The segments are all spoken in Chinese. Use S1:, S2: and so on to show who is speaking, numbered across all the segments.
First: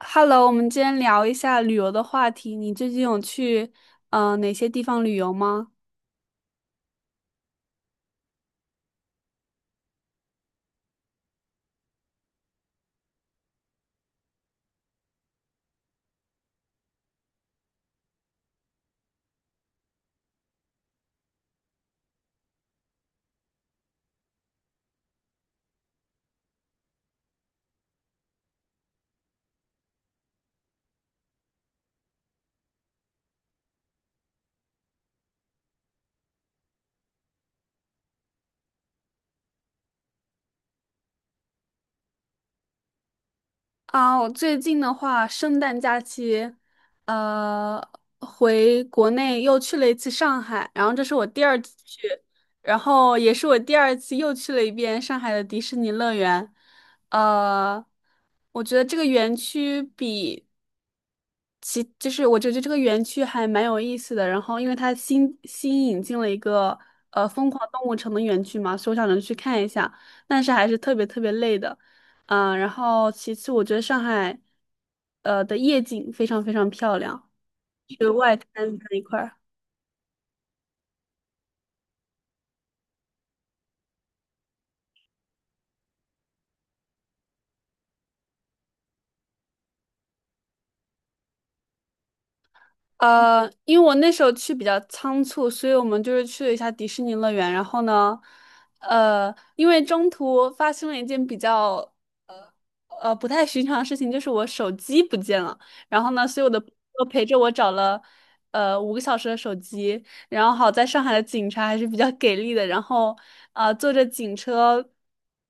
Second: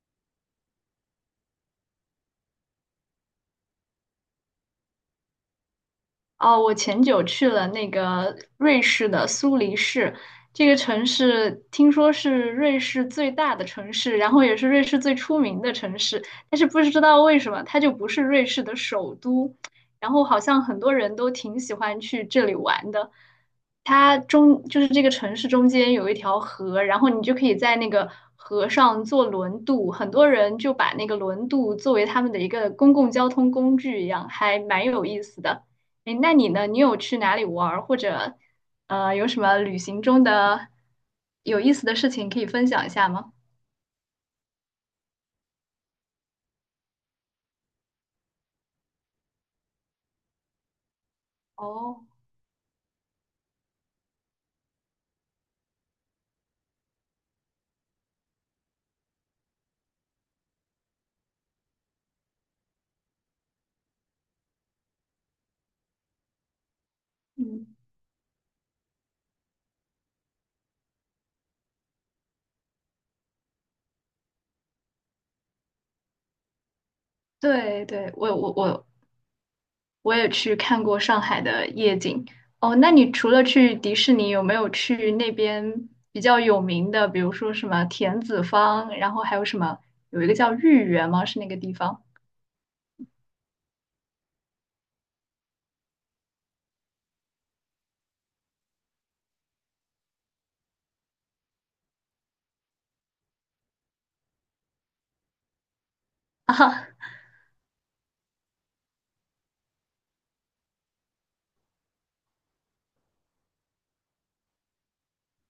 S1: Hello，我们今天聊一下旅游的话题。你最近有去哪些地方旅游吗？
S2: 哦，我前久去了那个瑞士的苏黎世，这个城市听说是瑞士最大的城市，然后也是瑞士最出名的城市，但是不知道为什么它就不是瑞士的首都，然后好像很多人都挺喜欢去这里玩的。它中就是这个城市中间有一条河，然后你就可以在那个河上坐轮渡，很多人就把那个轮渡作为他们的一个公共交通工具一样，还蛮有意思的。哎，那你呢？你有去哪里玩儿，或者有什么旅行中的有意思的事情可以分享一下吗？
S1: 啊，我最近的话，圣诞假期，呃，回国内又去了一次上海，然后这是我第二次
S2: 哦，
S1: 去，然后也是我第二次又去了一遍上海的迪士尼乐园。呃，我觉得这个园区比其就是我觉得这个园区还蛮有意思的，然后因为它新引进了一个疯狂
S2: 嗯，
S1: 动物城的园区嘛，所以我想着去看一下，但是还是特别特别累的，然后其次我觉得上海的夜景非常非常漂亮，
S2: 对
S1: 就是
S2: 对，
S1: 外
S2: 我
S1: 滩
S2: 我我
S1: 那一块儿。
S2: 我也去看过上海的夜景。哦，那你除了去迪士尼，有没有去那边比较有名的，比如说什么田子坊，然后还有什么有一个叫豫园吗？是那个地方。
S1: 因为我那时候去比较仓促，所以我们就是去了一下迪士尼乐园。然后呢，因为中途发生了一件比较不太寻常的事情，就是我手机不见了。然后呢，所以 我的朋
S2: 啊？
S1: 友陪着我找了5个小时的手机，然后好在上海的警察还是比较给力的，然后坐着警车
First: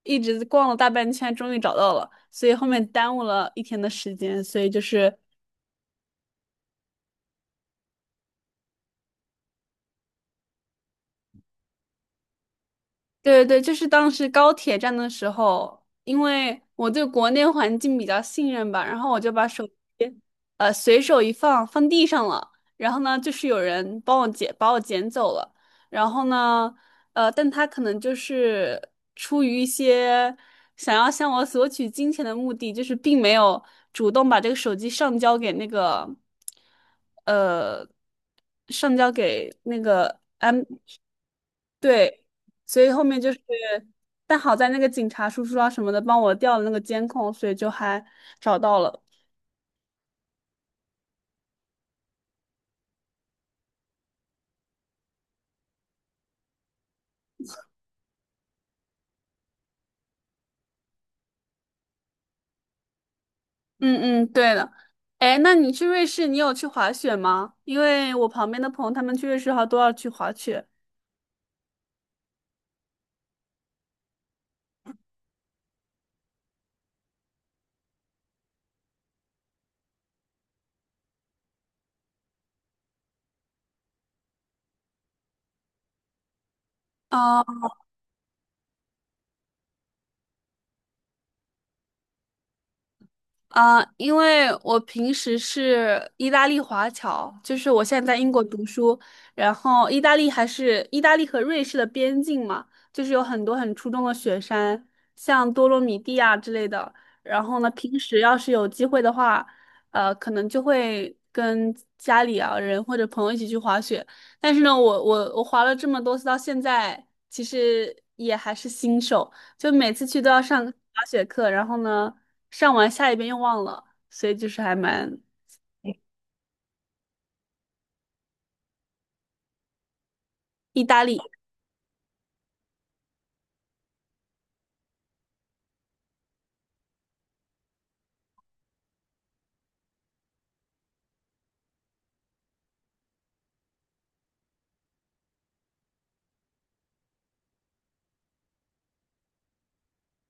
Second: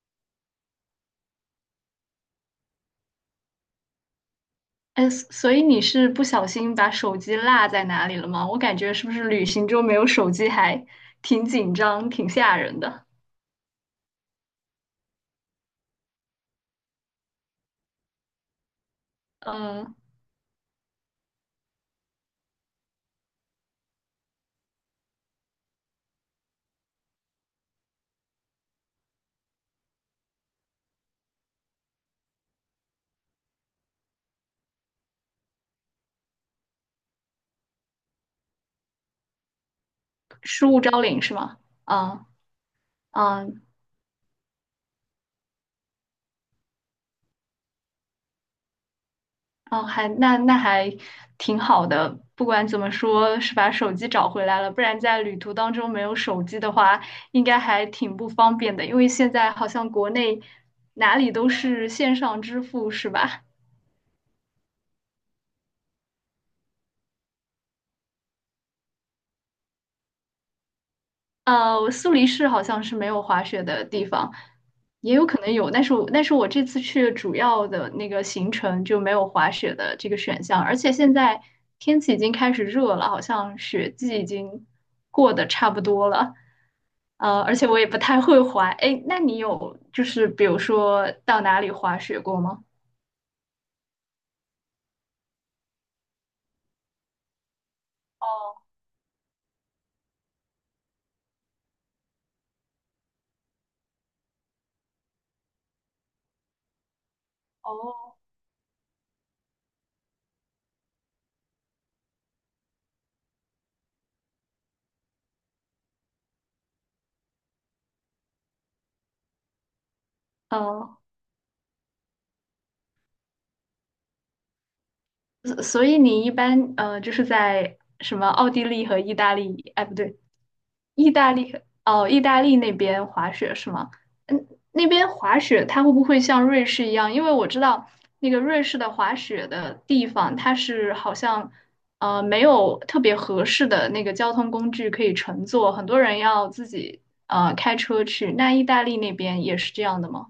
S1: 一直逛了大半圈，终于找到了。所以后面耽误了一天的时间，所以就
S2: 哎，
S1: 是。
S2: 所以你是不小心把手机落在哪里了吗？我感觉是不是旅行中没有手机还挺紧张、挺吓人的。
S1: 对对对，就是当时高铁站的时候，因为我对国内环境比较信任吧，然后我就把手机，
S2: 嗯，
S1: 随手一放，放地上了。然后呢，就是有人帮我捡，把我捡走了。然后呢，但他可能就是出于一些想要向我索取金钱的目的，就是并没有主动把这个手机上交给那个，呃，上交给那个安。
S2: 失物招领是吗？
S1: 对，
S2: 啊
S1: 所以后面就是，
S2: 啊
S1: 但好在那个警察叔叔啊什么的帮我调了那个监控，所以就还找到了。
S2: 啊！还那还挺好的。不管怎么说，是把手机找回来了，不然在旅途当中没有手机的话，应该还挺不方便的。因为现在好像国内哪里都是线上支付，是吧？
S1: 嗯嗯，对的。哎，那你去瑞士，你有去滑雪吗？因为我旁边的朋友他们去瑞士好像都要去滑雪。
S2: 苏黎世好像是没有滑雪的地方，也有可能有，但是我这次去主要的那个行程就没有滑雪的这个选项，而且现在天气已经开始热了，好像雪季已经过得差不多了。而
S1: 哦。
S2: 且我也不太会滑。哎，那你有就是比如说到哪里滑雪过吗？
S1: 啊，因为我平时是意大利华侨，就是我现在在英国读书，然后意大利还是意大利和瑞士的边境嘛，就是有很多很出众的雪山，像多洛米蒂啊之类的。然后呢，平
S2: 哦，
S1: 时要是有机会的话，可能就会跟家里啊人或者朋友一起去滑雪。但是呢，我滑了这么多次，到现在其实也还是新手。就每次去都要上
S2: 呃，
S1: 滑雪课，然后呢，上完下一遍又忘了，所以就是还蛮。
S2: 所以你一般就是在什么奥地利和意大利，哎不对，
S1: 意大
S2: 意
S1: 利。
S2: 大利。哦，意大利那边滑雪是吗？嗯，那边滑雪它会不会像瑞士一样？因为我知道那个瑞士的滑雪的地方，它是好像没有特别合适的那个交通工具可以乘坐，很多人要自己开车去。那意大利那边也是这样的吗？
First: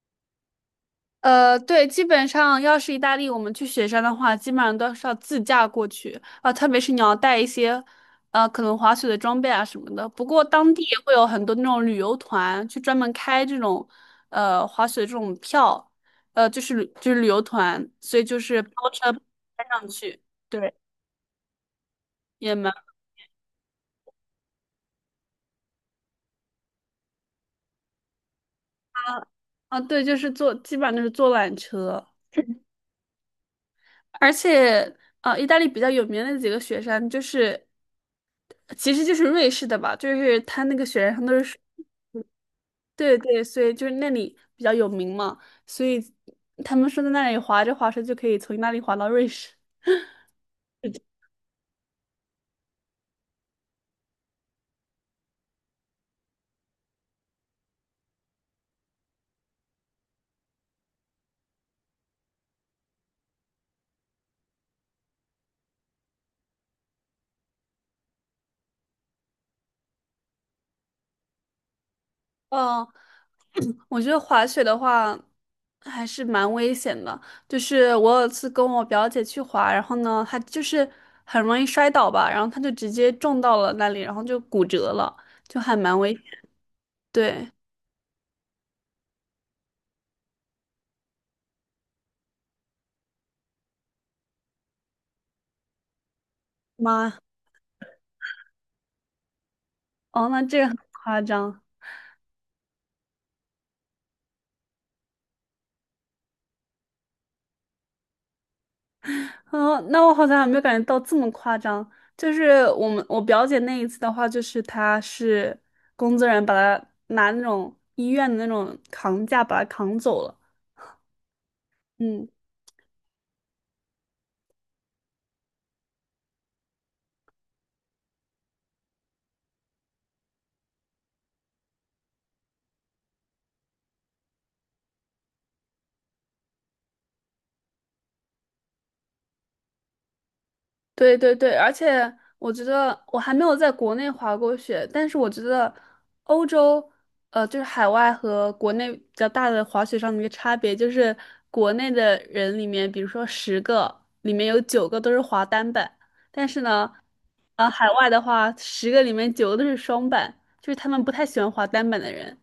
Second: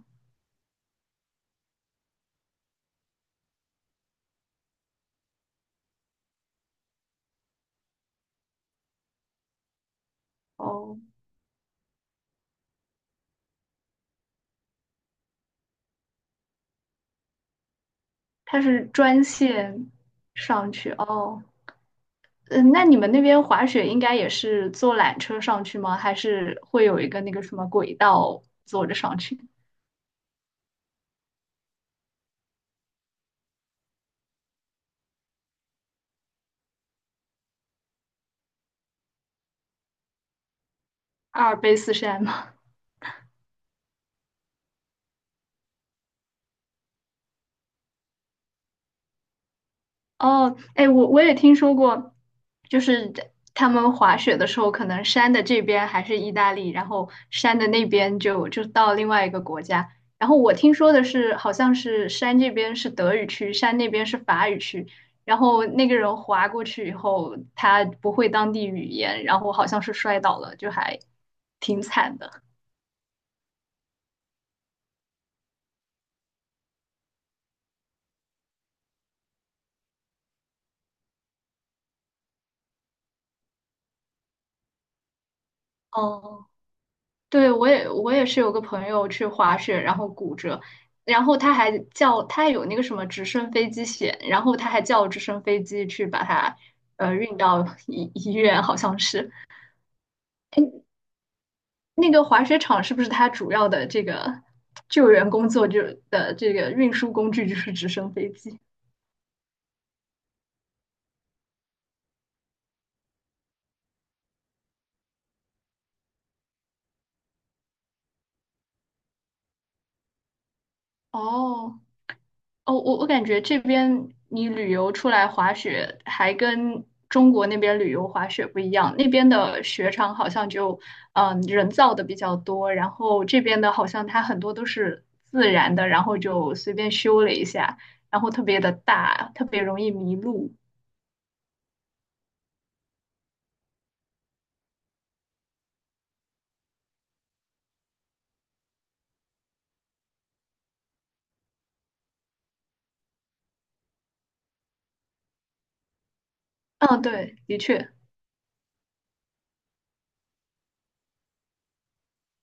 S1: 对，基本上要是意大利，我们去雪山的话，基本上都是要自驾过去啊，特别是你要带一些，可能滑雪的装备啊什么的。不过当地也
S2: 哦，
S1: 会有很多那种旅游团去专门开这种，滑雪这种票，就是旅游团，所以就
S2: 它
S1: 是
S2: 是
S1: 包车包
S2: 专
S1: 上
S2: 线
S1: 去，
S2: 上
S1: 对，
S2: 去哦。
S1: 也
S2: 嗯，
S1: 蛮。
S2: 那你们那边滑雪应该也是坐缆车上去吗？还是会有一个那个什么轨道坐着上去？
S1: 啊，对，就是坐，基本上都是坐缆车。而且，意大利比较有名的几个雪山，就是其实就是瑞士的吧，就是它那个雪山上都是
S2: 阿尔
S1: 水。
S2: 卑斯山吗？
S1: 对对，所以就是那里比较有名嘛，所以他们说在那里滑着滑着就可以从意大利滑到瑞士。
S2: 哦，哎，我也听说过，就是他们滑雪的时候，可能山的这边还是意大利，然后山的那边就就到另外一个国家。然后我听说的是，好像是山这边是德语区，山那边是法语区。然后那个人滑过去以后，他不会当地语言，然后好像是摔倒了，就还挺惨的。
S1: 哦。我觉得滑雪的话还是蛮危险的，就是我有一次跟我表姐去滑，然后呢，她就是很容易摔倒吧，然后她就直接撞到了那里，然后就骨折了，就还蛮危险。
S2: 哦，对，
S1: 对。
S2: 我也是有个朋友去滑雪，然后骨折，然后他还有那个什么直升飞机险，然后他还叫直升飞机去把他
S1: 妈。
S2: 运到医院。好像是
S1: 哦，那这个很夸张。
S2: 那个滑雪场是不是他主要的这个救援工作就的这个运输工具就是直升飞机？
S1: 哦，那我好像还没有感觉到这么夸张。就是我们我表姐那一次的话，就是她是工作人员把她拿那种医院的那种扛架把她扛走了。
S2: 哦，
S1: 嗯。
S2: 哦，我我感觉这边你旅游出来滑雪，还跟中国那边旅游滑雪不一样。那边的雪场好像就，人造的比较多，然后这边的好像它很多都是自然的，然后就随便修了一下，然后特别的大，特别容易迷路。
S1: 对对对，而且我觉得我还没有在国内滑过雪，但是我觉得欧洲，就是海外和国内比较大的滑雪上的一个差别，就是国内的人里面，比如说十个里面有九个都是滑单板，但是呢，
S2: 嗯，对，的
S1: 海
S2: 确。
S1: 外的话，十个里面九个都是双板，就是他们不太喜欢滑单板的人。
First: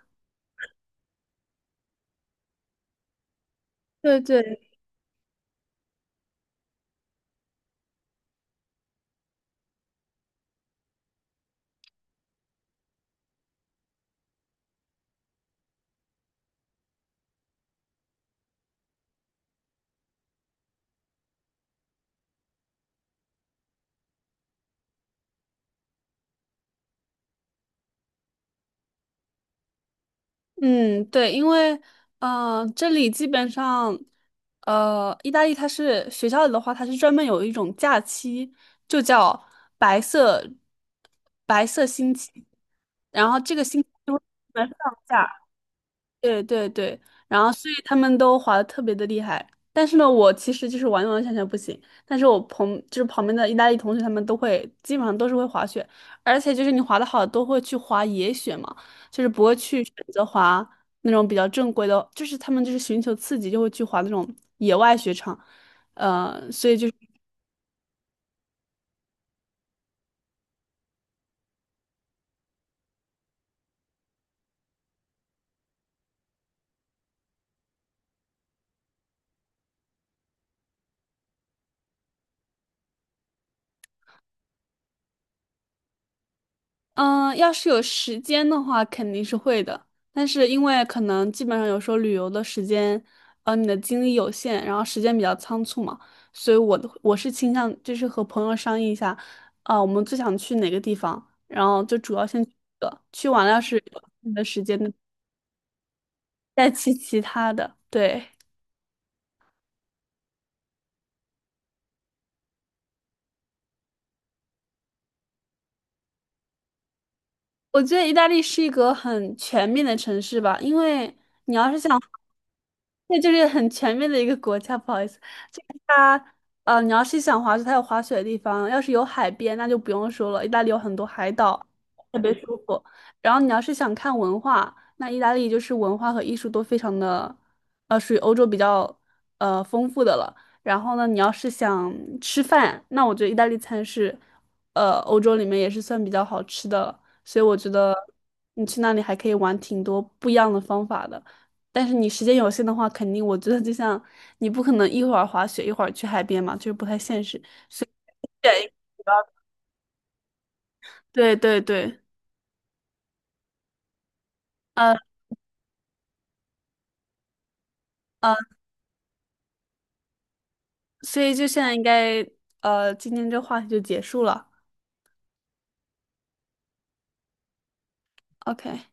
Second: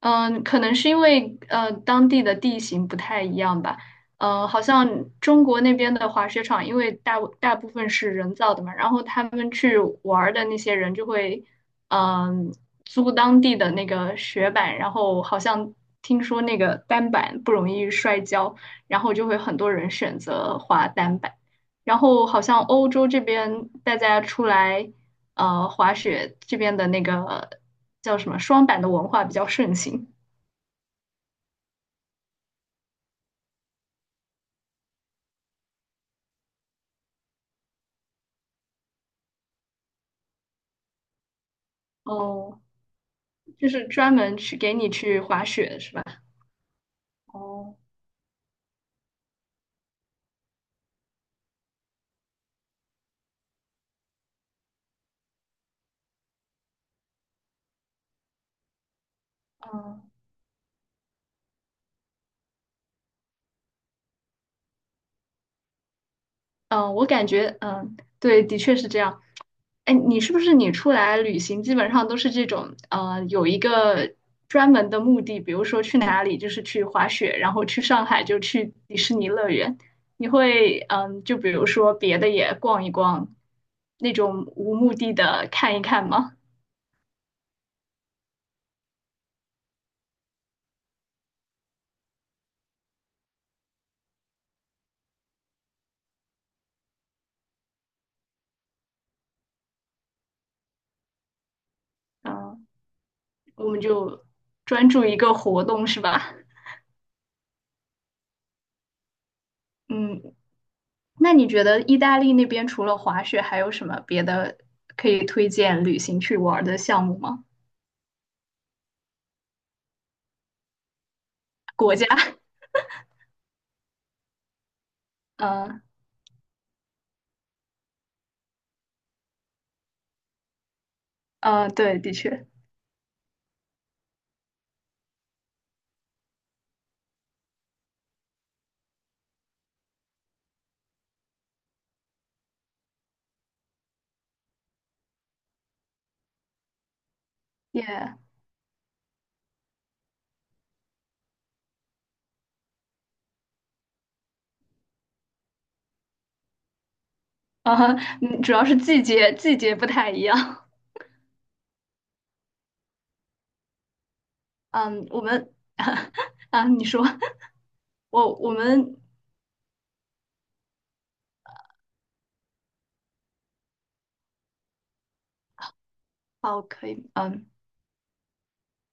S2: 嗯，可能是因为当地的地形不太一样吧。
S1: 对对，
S2: 好像中国那边的滑雪场，因为大部分是人造的嘛，然后他们去玩儿的那些人就会，嗯、租当地的那个雪板，然后好像听说那个单板不容易摔跤，然后就会很多人选择滑单板。然后好像欧洲这边大家出来。滑雪这边的那个叫什么双板的文化比较盛行。
S1: 嗯，对，因为这里基本上，意大利它是学校里的话，它是专门有一种假期，就叫白色白色星期，
S2: 哦，
S1: 然后这个
S2: 就
S1: 星
S2: 是
S1: 期就
S2: 专
S1: 会
S2: 门去
S1: 专
S2: 给
S1: 门
S2: 你
S1: 放
S2: 去
S1: 假。
S2: 滑雪是吧？
S1: 对对对，然后所以
S2: 哦，
S1: 他们都滑的特别的厉害，但是呢，我其实就是完完全全不行，但是就是旁边的意大利同学他们都会，基本上都是会滑雪，而且就是你滑的好都会去滑野雪嘛，就是不会去选
S2: 嗯
S1: 择滑那种比较正规的，就是他们就是寻求刺激就会去滑那种野外雪场，所以就是。
S2: 嗯，我感觉嗯，对，的确是这样。哎，你是不是你出来旅行基本上都是这种有一个专门的目的，比如说去哪里就是去滑雪，然后去上海就去迪士尼乐园。你会嗯，就比如说别的也逛一逛，那种无目的的看一看吗？
S1: 嗯，要是有时间的话，肯定是会的。但是因为可能基本上有时候旅游的时间，你的精力有限，然后时间比较仓促嘛，所以我是倾向就是和朋友商议一下，我们最想去哪个地方，然后就主要先去
S2: 嗯，
S1: 这个，去完了要
S2: 我
S1: 是
S2: 们就
S1: 有的时间
S2: 专注一个活动是吧？
S1: 再去其他的。对，
S2: 嗯，那你觉得意大利那边除了滑雪，还有什么别的可以推荐旅行去玩的项目吗？
S1: 我觉得意大利是一个很全面的城市吧，因为你要是
S2: 国
S1: 想，
S2: 家？
S1: 那就是很全面的一个国家。不好意思，就是
S2: 嗯。
S1: 它，你要是想滑雪，它有滑雪的地方；要是有海边，那就不用说了，意大利有很多海 岛，
S2: 嗯，对，的
S1: 特别
S2: 确。
S1: 舒服。然后你要是想看文化，那意大利就是文化和艺术都非常的，属于欧洲比较丰富的了。然后呢，你要是想吃饭，那我觉得意大利餐是，欧洲里面也是算比较好吃的了。所以我觉
S2: y。
S1: 得你去那里还可以玩挺多不一样的方法的。但是你时间有限的话，肯定我觉得就像你不可能一会儿滑雪一会儿去海边嘛，就是不太现实。
S2: 嗯嗯，主要
S1: 对
S2: 是季节不太一样。
S1: 对对对，呃
S2: 嗯，我们 啊，你说
S1: 呃，
S2: 我我们
S1: 所以就现在应该今天这话题就结束了。
S2: 哦，可以，嗯。
S1: OK。